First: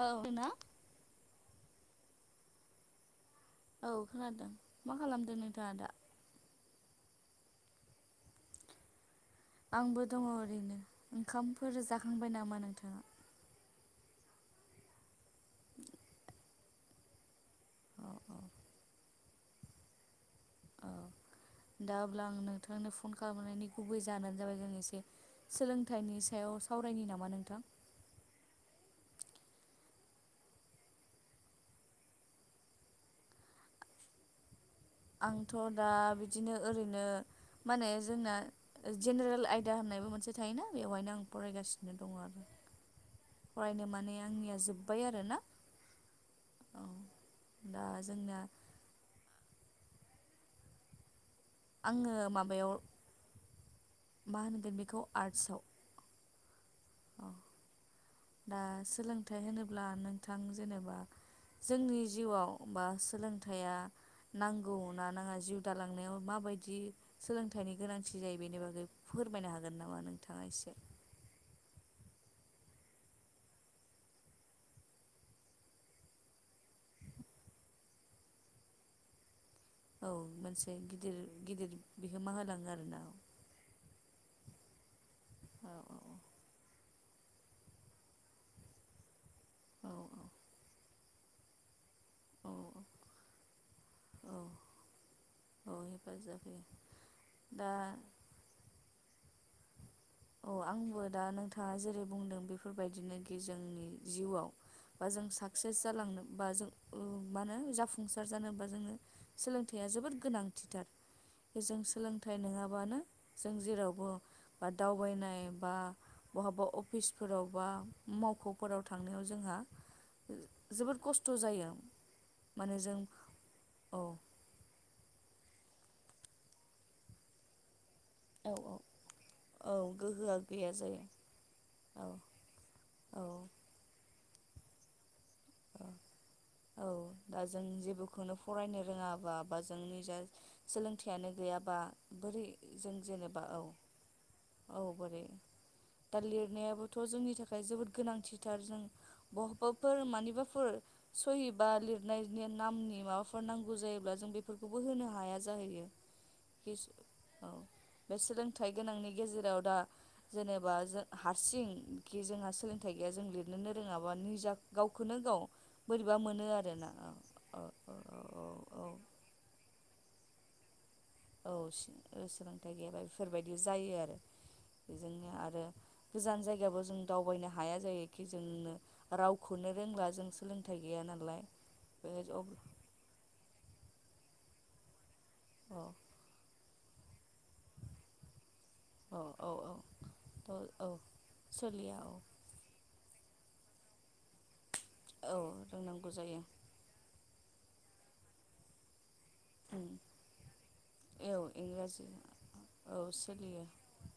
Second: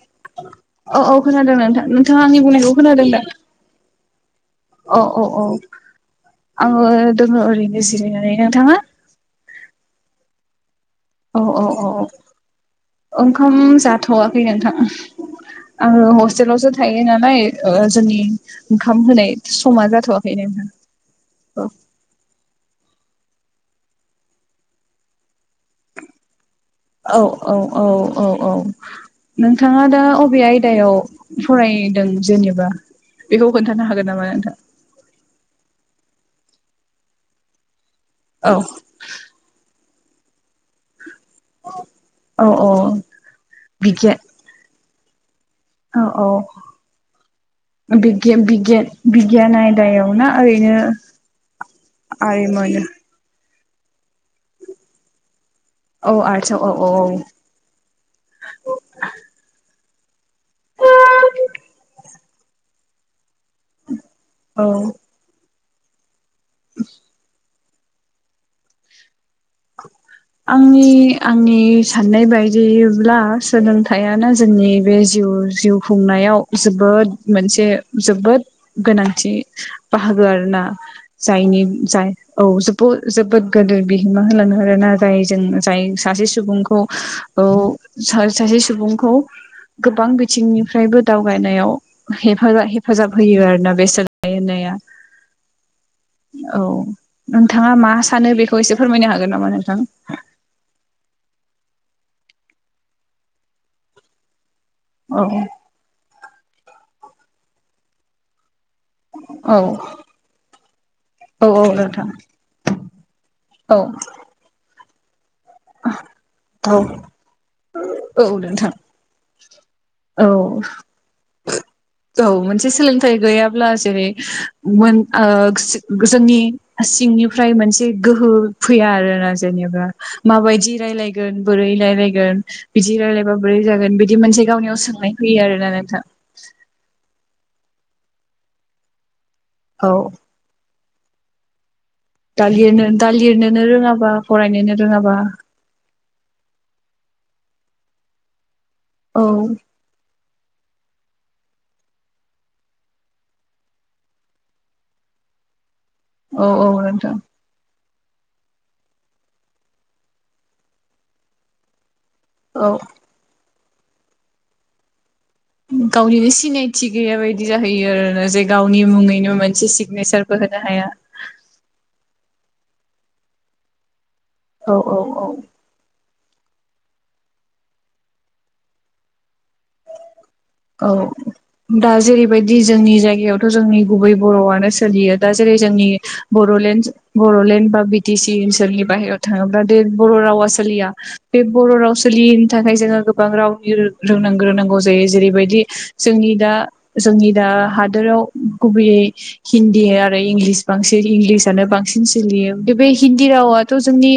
औ ना औ औ खोनादों नोंथां नोंथाङा आंनि बुंनायखौ खोनादों दा? औ खोनादों मा औ औ खालामदों औ नोंथाङा दा? आङो दोङो ओरैनो जिरायनानै नोंथाङा? आंबो दङ' ओरैनो औ औ ओंखामफोर औ जाखांबाय नामा नोंथाङा ओंखाम जाथ'वाखै नोंथां आङो हस्टेलावसो थायो नालाय औ जोंनि औ ओंखाम होनाय समा जाथ'आ औ दा अब्ला आं नोंथांनो फ फन खालामनायनि गुबै जानो जाबाय जों एसे सोलोंथाइनि सायाव सावरायनि औ नामा औ नोंथां औ औ औ नोंथाङा दा अबे आयदायाव फरायदों जेनेबा? बेखौ खोन्थानो हागोन नामा नोंथाङां? आंथ' दा बिदिनो ओरैनो माने जोंना औ जेनेरेल आयदा होननायबो मोन थायोना बेवहायनो आं फरायगासिनो दङ आरो औ औ फरायनो बिगियान माने आंनिया जोब जोब्बाय आरो ना औ औ दा बिगि जोंना बिगियान बिगियान आयदा बिदायाव ना ओरैनो आङो माबायाव आरिमु मा होनगोन बेखौ आर्टसआव औ आरटस आव औ औ औ दा सोलोंथाइ होनो अब्ला नोंथां औ जेनेबा जोंनि जिउआव बा सोलों थाइआ नांगौ औ ना नाङा जिउ दालांनायाव मा बायदि सोलोंथाइ फिथाइनि गोनांथि जायो बेनि बागै फोरमायनो हागोन नामा नोंथाङा एसे आंनि आंनि साननाय बायदिब्ला सोलोंथाइयानो जोंनि बे जिउ जिउ खुंनायाव जोबोद मोनसे जोबोद गोनांथि औ बाहागो आरो ना मोनसे गिदिर जायनि गिदिर जाय बिहोमा औ होलाङो जोबो आरोना औ जोबोद गोदो बि मा होलांनो आरो ना जाय जों जाय सासे सुबुंखौ औ सासे सुबुंखौ औ गोबां बिथिंनिफ्रायबो दावगानाय याव‌ हेफा औ हेफाजाब होयो आरोना बेसाद औ [unintelligible] औ हेफाजाब औ होयो दा नोंथाङा मा सानो बेखौ एसे फोरमायनो हागोन नामा नोंथां अ आंबो दा नोंथाङा जेरै बुंदों बेफोर बायदिनो खि जोंनि जिउआव बा औ जों साक्सेस जालांनो बा जों उम मा होनो जाफुंसार जानो बा जोंनो औ सोलोंथाइया जोबोद गोनांथिथार औ औ जों नोंथां सोलोंथाइ नङाबानो जों औ जेरावबो बा दावबायनाय बा बहाबा औ अफिसफोराव बा औ नोंथां मावख'फोराव थांनायाव जोंहा औ जोबोद खस्थ' जायो। औ मोनसे माने जों सोलोंथाइ गैयाब्ला औ जेरै मोन। ओ जोंनि सिंनिफ्राय मोनसे गोहो औ औ फैया आरोना औ जेनेबा गोहोआ गैया बायदि जायो रायलायगोन बोरै औ रायलायगोन‌ बिदि रायलायबा औ बोरै जागोन‌ बे बिदि मोनसे गावनियाव सोंनाय फैयो आरोना औ नोंथां औ दा जों जेबोखौनो फरायनो रोङाबा बा औ जोंनि जा सोलोंथायानो गैयाबा बोरै दा लिरनो जों दा जेनेबा औ लिरनोनो रोङाबा फरायनोनो औ रोङाबा बोरै दा लिरनायाबोथ' जोंनि थाखाय जोबोद गोनांथिथार जों औ बहाबाफोर मानिबा फोर सहिबा लिरनायनि नामनि माबाफोर नांगौ जायोब्ला जों बेफोरखौबो होनो हाया जाहैयो। औ औ नोंथां बे सोलोंथाइ गोनांनि गेजेराव दा जेनेबा जों हारसिं खि जोंहा औ सोलोंथाइ गैया जों लिरनोनो रोङाबा निजा गावखौनो गाव बोरैबा गावनिनो मोनो सिनायथि आरोना गैया बायदि औ जाहैयो औ आरोना जे औ गावनि औ मुङैनो मोनसे सिगनेसार बोहोनो हाया औ सोलोंथाइ गैयाबा बेफोर बायदि जायो आरो औ औ बेजोंनो औ आरो गोजान जायगाबो जों दावबायनो हाया जायोखि जों राव रावखौनो रोंला औ दा बे अ जेरै औ बायदि जोंनि जायगायावथ' जोंनि गुबै बर'आनो सोलियो दा जेरै जोंनि बर'लेण्ड बर'लेण्ड बा बि टि सि ओनोलनि बाहेरायाव औ औ थाङोब्ला बे बर' रावा औ सोलिया औ बे बर' राव सोलिया औ सोलियैनि थाखाय जोङो। गोबां रावनि रोंनां ग्रोनांगौ जायो जेरै औ बायदि रोंनांगौ जोंनि जायो दा जोंनि दा हादराव गुबैयै हिन्दी उम आरो इंलिस बांसिन औ इंलिसानो बांसिन इंराजि सोलियो बे औ हिन्दी सोलियो रावाथ' जोंनि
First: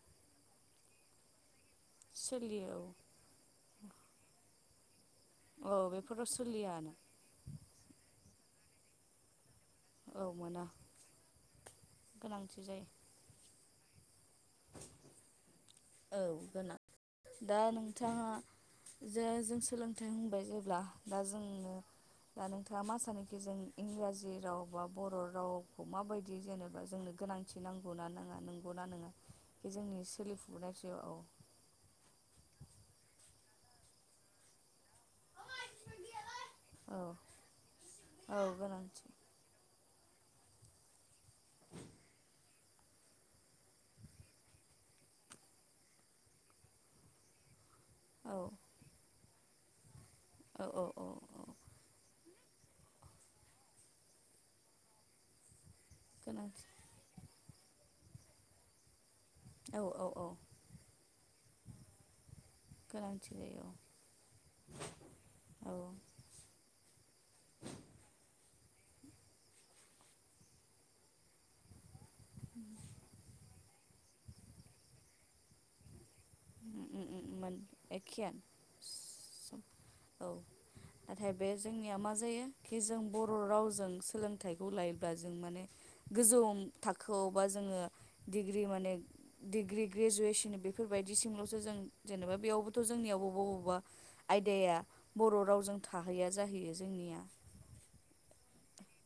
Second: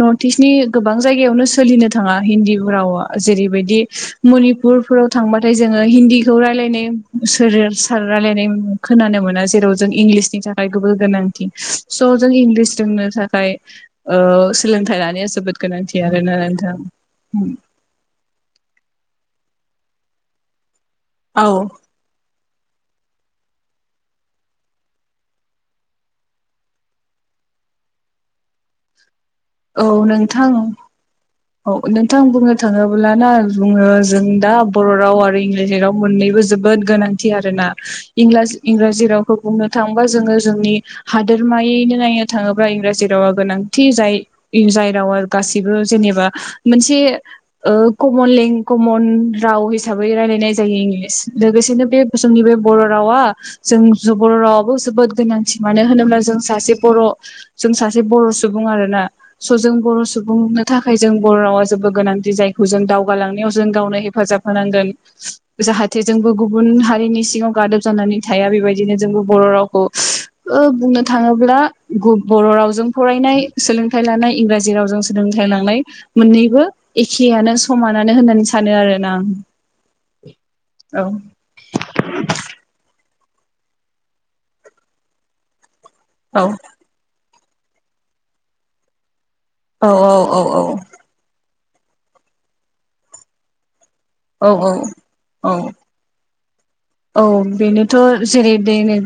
नर्थ इस्टनि गोबां जायगायावनो सोलिनो थाङा हिन्दी सोलियो रावा जेरै बायदि। मनिपुरफोराव थांबाथाय औ जोङो औ बेफोराव हिन्दीखौ रायलायनाय सोलियानो सोर सार रायलायनाय खोनानो मोना। जेराव जों औ इंलिसनि मोना थाखाय गुबुन गोनांथि स' जों गोनांथि इंलिस जायो। रोंनो थाखाय ओ सोलोंथाइ लानाया जोबोद गोनांथि आरो औ ना नोंथां। गोनां दा नोंथाङा जे जों सोलोंथाइ होनो जेब्ला दा औ जोंनो दा नोंथाङा मा सानोखि जों इंराजि राव बा बर' रावखौ माबायदि जेनेबा जोंनो गोनां। नौ ना ना नंगौ ना नङा बे औ जोंनि सोलिफु नोंथां औ नोंथां बुंनो थाङोब्ल ना बुङो जों दा बर' राव आरो इंराजि राव मोननैबो जोबोद औ गोनांथि आरोना इं औ इंराजि गोनांथि रावखौ बुंनो थांङोबा जोङो जोंनि हादोरमायैनो नायनो थाङोब्ला इंराजि रावा गोनांथि जाय जाय रावा गासिबो जेनेबा मोनसे कमन औ लें कमन राव हिसाबै रायलायनाय औ जायो औ औ इंलिस औ लोगोसेनो बे जोंनि बे बर' रावा जों बर' रावाबो जोबोद गोनांथि मानो होनोब्ला जों गोनांथि सासे बर' जों सासे बर' सुबुं आरोना। स' जों औ बर' औ औ सुबुंनो थाखाय जों बर' रावा जेबो गोनांथि जायखौ जों गोनांथि दावगालांनायाव जायो जों गावनो हेफाजाब होनांगोन औ औ जाहाथे जोंबो गुबुन हारिनि सिङाव गादब जानानै थाया बेबायदि बिदिनो जोंबो बर' रावखौ बुंनो थाङोब्ला बर' रावजों फरायनाय सोलों थाय लानाय इंराजि रावजों सोलोंथाइ लांनाय मोननैबो एखेयानो मोन समानानो होननानै सानो आरोना आं एखेयानो औ नाथाय बे जोंनिया मा जायो खि जों बर' रावजों सोलोंथाइखौ लायोब्ला जों माने गोजौ औ थाखोआव बा जोङो माने औ औ ग्रेजुवेसन औ बेफोरबायदि थिंल'सो जों जेनेबा बेयावबोथ' जोंनिया बबा बबा औ आयदाया बर' औ रावजों थाहैया जाहैयो। जोंनिया औ बेनोथ' जेरै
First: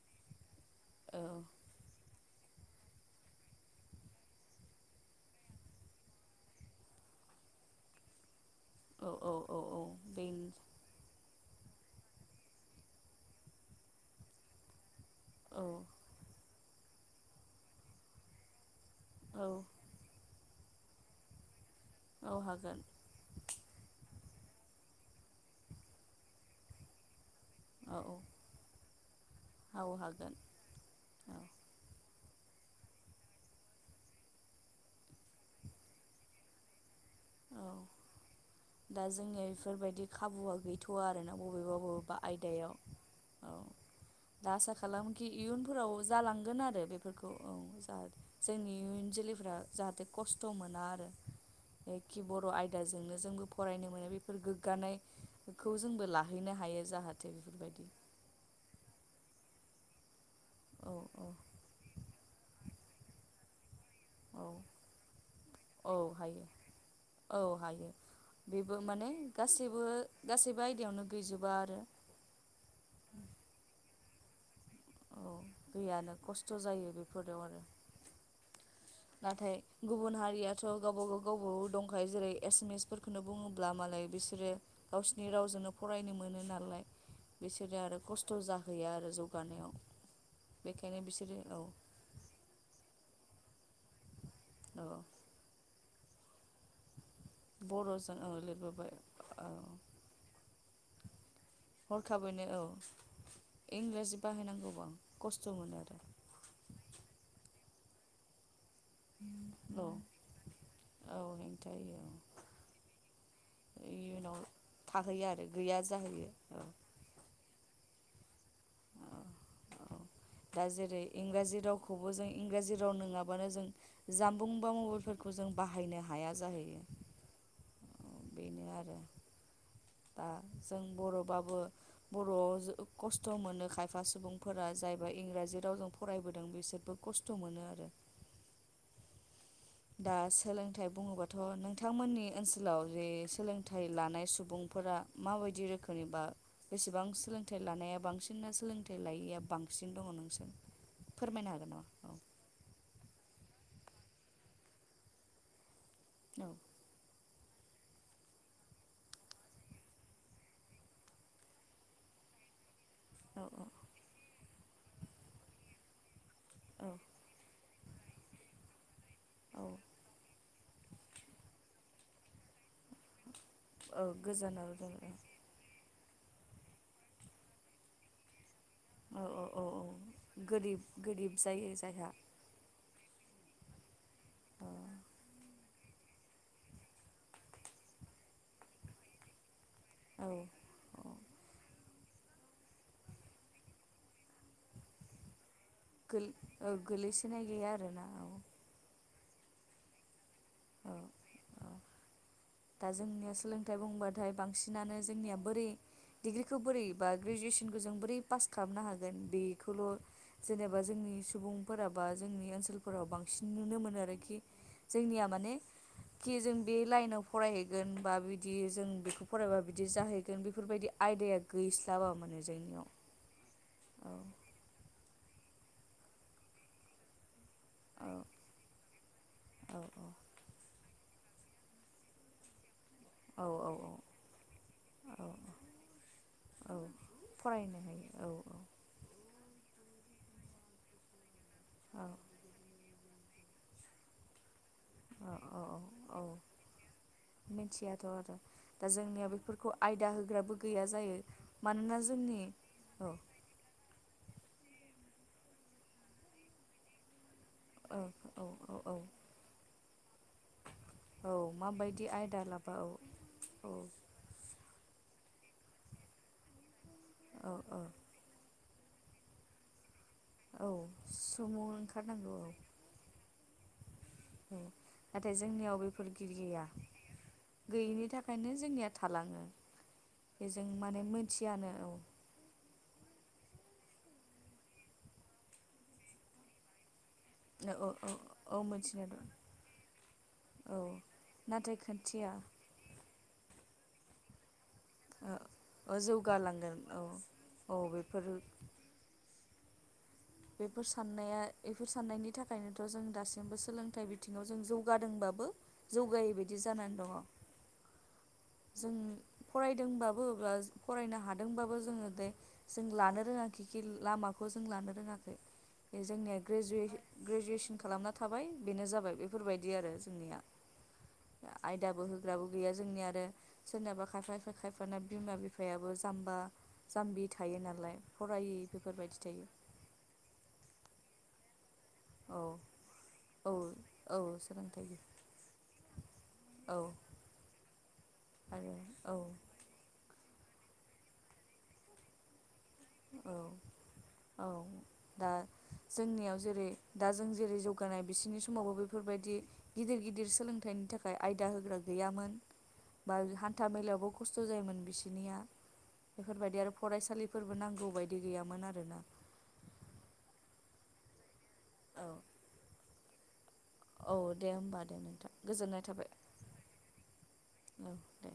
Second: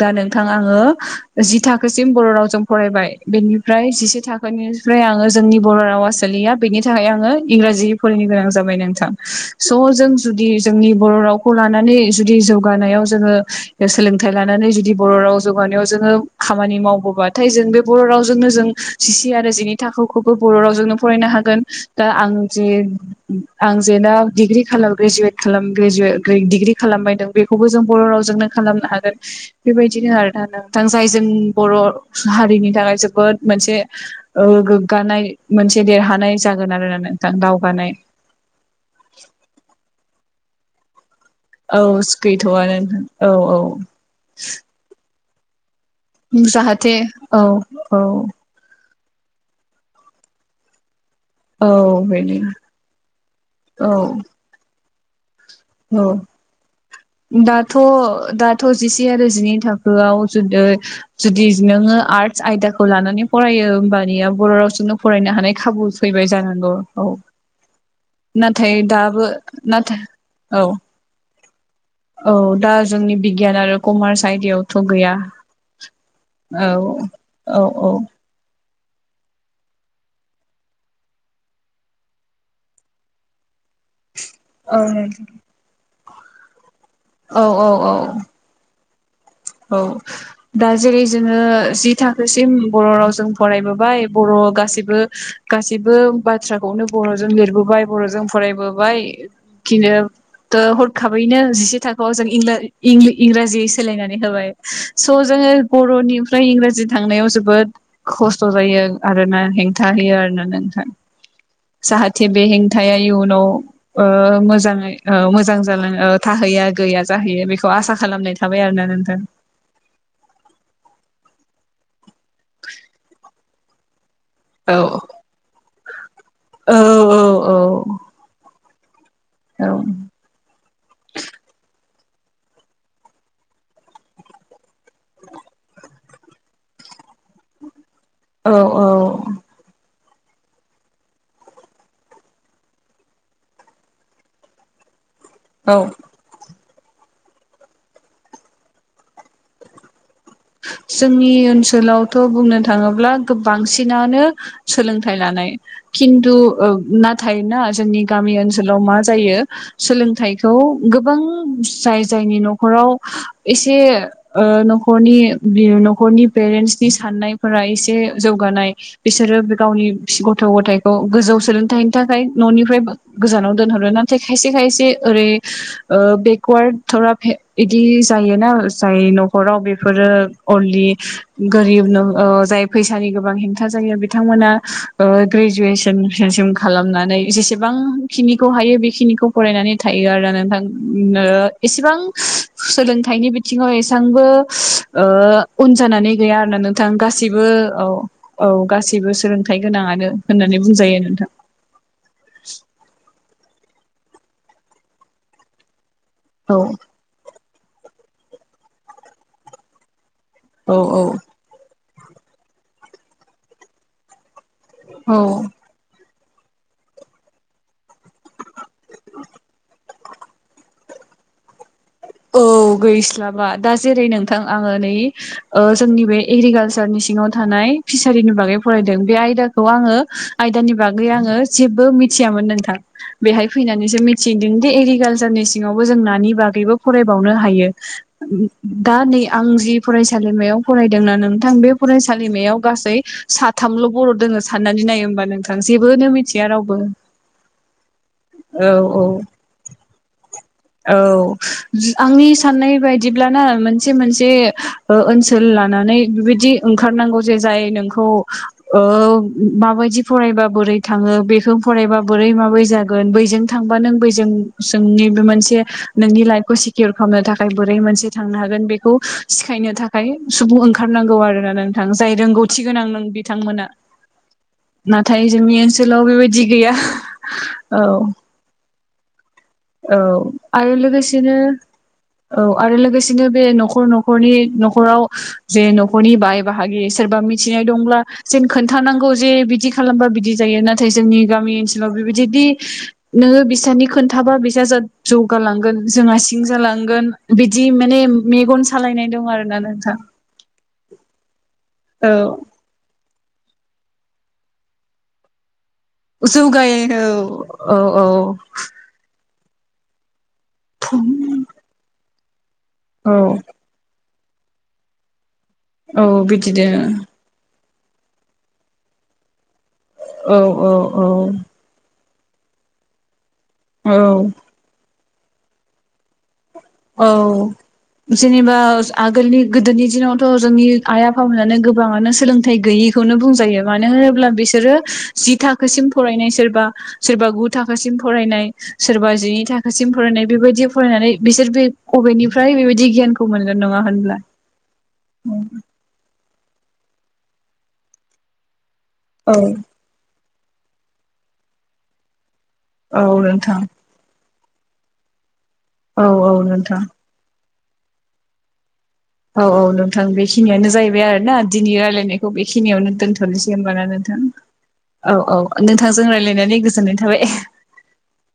दा नोंथां आङो औ जि थाखो सिम बर' रावजों फरायबाय बेनिफ्राय जिसे थाखोनिफ्राय आङो जोंनि बर' रावा सोलिया बेनि थाखाय आङो इंराजि फरायनो गोनां जाबाय औ नोंथां औ औ स' औ जों बे जुदि जोंनि बर' रावखौ लानानै जुदि जौ जौगानायाव जोङो सोलोंथाइ लानानै जुदि बर' राव औ जौगानायाव जोङो खामानि मावबोबाथाय जो बे बर' रावजोंनो जों जिसे औ आरो जिनै थाखोखौबो बर' रावजोंनो फरायनो हागोन दा औ आं जे हागोन आं जे दा डिग्रि खालाम ग्रेजुयेट खालाम्रेजु डिग्रि खालामबायदोंं बेखौबो जों औ बर' औ रावजोंनो खालामनो हागोन औ बेबायदिनो आरो हागोन दा नोंथां जायजों औ बर' हारिनि थाखाय जोबोद मोनसे गोग्गानाय मोनसे देरहानाय जागोन आरो ना। औ दावगानाय दा जोंनिया बेफोरबायदि खाबुआ गैथ'वआ आरो ना औ गैथ'आनो औ औ कि इयुनफोराव जालांगोन आरो बेफोरखौ औ जोंनि इयुन जोलैफोरा जाहाथे खस्थ' मोना आरो औ एखि बेनो बर' आयदाजोंनो जोंबो फरायनो औ मोनो बेफोर गोग्गानाय खौ जोंबो औ लाहैनो हायो जाहाथे दाथ' बेफोरबायदि दाथ' जिसे आरो जिनै थाखोयाव औ औ जुदि नोंयो आरथस आयदाखौ लाना फरायो होमबा मानिया औ बर' रावजोंनो फरायनो हानाय खाबु औ फैबाय हायो जानांगौ औ बेबो नाथाय माने दाबो गासैबो नाथाय औ गासैबो आयदायावनो गैजोबा आरो औ दा जोंनि बिगियान आरो कमार्स आयदायावथ' गैया औ गैयानो खस्थ' औ जायो बेफोराव आरो औ औ। नाथाय गुबुन हारियाथ' गावबागाव गावबागाव दंखायो जेरै एसामिसफोरखौनो बुङोब्ला अब्ला मालाय बिसोरो औ गावसिनि रावजोंनो फरायनो मोनो नालाय। औ औ बिसोरो आरो औ खस्थ' जाहैयो आरो जौ औ दा जेरै जोङो औ जि थाखोसिम बर‌' रावजों फरायबोबाय। बर‌‌' औ गासिबो गासिबो बाथ्राखौनो बर'जों लिरबोबाय, बर'जों औ लिरबोबाय फरायबोबाय औ खिनोथो हरखाबैनो जिसे थाखोआव जों हरखाबैनो इंला औ इंलि इंराजि सोलायनानै इंराजि होबाय। बाहायनांगौबां स खस्थ' जोङो मोनो आरो बरनिफ्राय इंराजि थांनायाव जोबोद खस्थ' जायो आरोना, औ हेंथा होयो आरोना नोंथां। औ हेंथा होयो औ जाहाथे बे हेंथाया इयुनाव इयुनाव ओ मोजाङै थाहैयो ओ आरो मोजां गैया जालाङो ओ जाहैयो था औ हैया गैया जाहैयो बेखौ आसा खालामनाय थाबाय आरोना नोंथां। औ दा जेरै इंराजि रावखौबो जों इंराजि राव नोङाबानो जों जामबुं बा औ मबाइलफोरखौ जों बाहायनो हाया औ जाहैयो। बेनो आरो औ दा जों बर'बाबो बर'वाव जो खस्थ' मोनो खायफा सुबुंफोरा जायबा इंराजि रावजों फरायबोदों बिसोरबो खस्थ' मोनो आरो। औ औ। दा सोलोंथाइ बुङोबाथ' नोंथांमोननि ओनसोलाव जे सोलोंथाइ लानाय सुबुंफोरा माबायदि औ रोखोमनि बा बेसेबां सोलोंथाइ लानाया बांसिन ना सोलोंथाइ लायैया बांसिन दङ? नोंसोर जोंनि फोरमायनो हागोन नामा ओनसोलावथ' बुंनो थाङोब्ला बांसिनानो सोलोंथाइ लानाय। खिन्थु औ ओ नाथ थायना, जोंनि गामि ओनसोलाव मा जायो सोलोंथाइखौ गोबां जाय जाय जायनि न'खराव औ औ एसे ओ न'खरनि न'खरनि औ पेरेन्टसनि साननायफोरा एसे से जौगानाय। बिसोरो बि औ गावनि ग थ' गथायखौ गोजौ सोलोंथाइनि थाखाय न'निफ्रायबो गोजानाव दोनहरो। औ नाथाय खायसे गोजानाव खायसे दोन ओरै ओ बेकवार्ड थरा फे इदि जायोना जाय औ औ न'खराव औ बेफोरो गोरिब अलि गोरिब जायो गोरिब न जायहा ओ जाय फैसानि गोबां हेंथा जायो बिथांमोना औ ओ ग्रेजुवेसनसिम खालामनानै जेसेबां बां खिनिखौ हायो बेखिनिखौ फरायनानै थायो औ आरो नोंथां। औ एसेबां सोलोंथाइनि बिथिङाव एसांबो ओ उन जानानै गोल गैया आरोना औ नोंथां। गोलैसोनाय गासिबो गैया औ आरोना औ गासिबो सोलोंथाइ गोनाङानो होननानै औ बुंजायो नोंथां। दा जोंनिया सोलोंथाइ बुंबाथाय बांसिनानो जोंनिया बोरै डिग्रिखौ औ बोरै बा ग्रेजुवेसनखौ जों बोरै पास खालामनो हागोन बेखौल' औ जेनेबा औ जोंनि सुबुं फोरा बा जोंनि ओनसोलफोराव बांसिन नुनो मोनो आरोखि जोंनिया औ माने खि जों बे लाइनाव फरायहैगोन बा बिदि जों बेखौ फरायबा बिदि जाहैगोन बेफोरबायदि आयदाया गैस्ला औ गैस्लाबा, दा जेरै औ नोंथां आङो नै ओ जोंनि बे एग्रिकालसारनि सिङाव थानाय औ फिसारिनि बागै फरायदों। बे आयदाखौ औ आङो आयदानि बा गै आङो जेबो मिथियामोन नोंथां। औ बेहाय फैनानैसो औ मिथिदों दि औ एग्रिकालसारनि सिङावबो जों नानि औ बागैबो फरायबावनो हायो। फरायनो हायो औ दा नै आं जि फरायसालिमायाव फरायदोंना नों थां बे औ फरायसालिमायाव गासै साथामल' बर दोङो। साननानै नाय होमबा औ नोंथां औ जेबो नो औ मिन्थिया रावबो। मिथियाथ' आरो औ दा औ जोंनियाव बेफोरखौ आयदा होग्राबो गैया औ जायो मानोना आंनि जोंनि साननाय औ बायदिब्लाना मोनसे - मोनसे ओ ओनसोल लानानै बिबायदि ओंखारनांगौ। जे जाय औ नोंखौ औ औ औ ओ‌‌ माबायदि फरायबा बोरै थाङो औ बेखौ फरायबा माबायदि बोरै बै आयदा माबोरै लाबा औ जागोन बैजों औ थांबा नों बैजों जोंनि। बे मोनसे नोंनि लाइखौ सिकिर खालामनो थाखाय औ बोरै औ मोनसे थांनो हागोन बेखौ सिखायनो थाखाय। फाय सुबुं औ ओंखारनांगौ आरो ना सुमु नोंथां जाय ओंखारनांगौ औ रोंगौथि गोनां नों बिथांमोना। नाथाय जोंनि जोंनियाव ओनसोलाव बेफोर गि बेबायदि गैया औ गैयिनि थाखायनो जोंनिया। थालाङो। औ बेजों आरो माने लोगोसेनो मोनथियानो औ औ। आरो लोगोसेनो बे न'खर न'खरनि न'खराव जे न'खरनि बाय बाहागि। सोरबा मिथिनाय औ दंब्ला औ जेन औ मोनथिनो खोन्थानांगौ दं जे बिदि खालामबा बिदि जायो औ नाथाय जोंनि गामि नाथाय ओनसोलाव। खोन्थिया बिदिदि नोङो बिसानि खोन्थाबा बिसा जा। जौगालांगोन जोंहा सिं जौगालांगोन औ जालांगोन बिदि औ माने बेफोर मेगन सालायनाय दं आरो। ना नोंथां। बेफोर साननाया बेफोर औ साननायनि थाखायनोथ' जों दासिम। जोंबो सोलोंथाइ बिथिङाव जों जौगादोंबाबो। जौगायै बायदि जानानै जौगायो दङ औ -औ -औ-। जों फरायदोंबाबो फरायनो हादोंबाबो जोङो दे। जों औ लानो रोङाखिखि लामाखौ जों लानो रोङाखै। बे औ जोंनिया बिदिनो ग्रेजु ग्रेजुवेसन खालामना थाबाय बेनो जाबाय बे। बेफोरबायदि आरो औ जोंनिया औ आयदाबो होग्राबो गैया जोंनिया आरो। सोरनाबा खायफा खायफा खायफाना बिमा बिफायाबो जाम्बा। औ जाम्बि थायो नालाय जेनेबा फरायै ओ बेफोरबायदि आगोलनि थायो गोदोनि दिनाव। थ' जोंनि आइ आफामोनानो गोब। गोबाङानो औ सोलोंथाइ गैयिखौनो औ बुंजायो मानो औ होनोब्ला बिसोरो सोलोंथाइ जि थाखोसिम फरायनाय सोरबा। औ सोरबा गु थाखोसिम। फरायनाय आरो सोरबा औ जिनै थाखासिम फरायनाय बेबायदि फरायनानै बिसोर बे अबेनिफ्राय बेबायदि। जि गियानखौ औ मोनो। औ दा जोंनियाव जेरै दा जों जेरै जौगानाय बिसिनि समावबो बे। बेफोरबायदि गिदिर गिदिर सोलोंथाइनि थाखाय आयदा होग्रा गैयामोन। बा औ नोंथां हान्था मेलायावबो खस्थ' जायोमोन बिसोरनिया औ औ बेफोरबायदि आरो नोंथां फरायसालि। जबो नांगौ बायदि गैयामोन आरोना। औ औ नोंथां बेखिनियानो जाहैबाय आरो ना दिनै औ रायज्लायनायखौ बेखिनियावनो दोनथ'नोसै। दे होनबाना औ नोंथां दे होमबा दे औ नोंथां -औ गोजोननाय -नोंथांजों थाबाय रायलायनानै गोजोननाय थाबाय। [inaudible] [inaudible] औ दे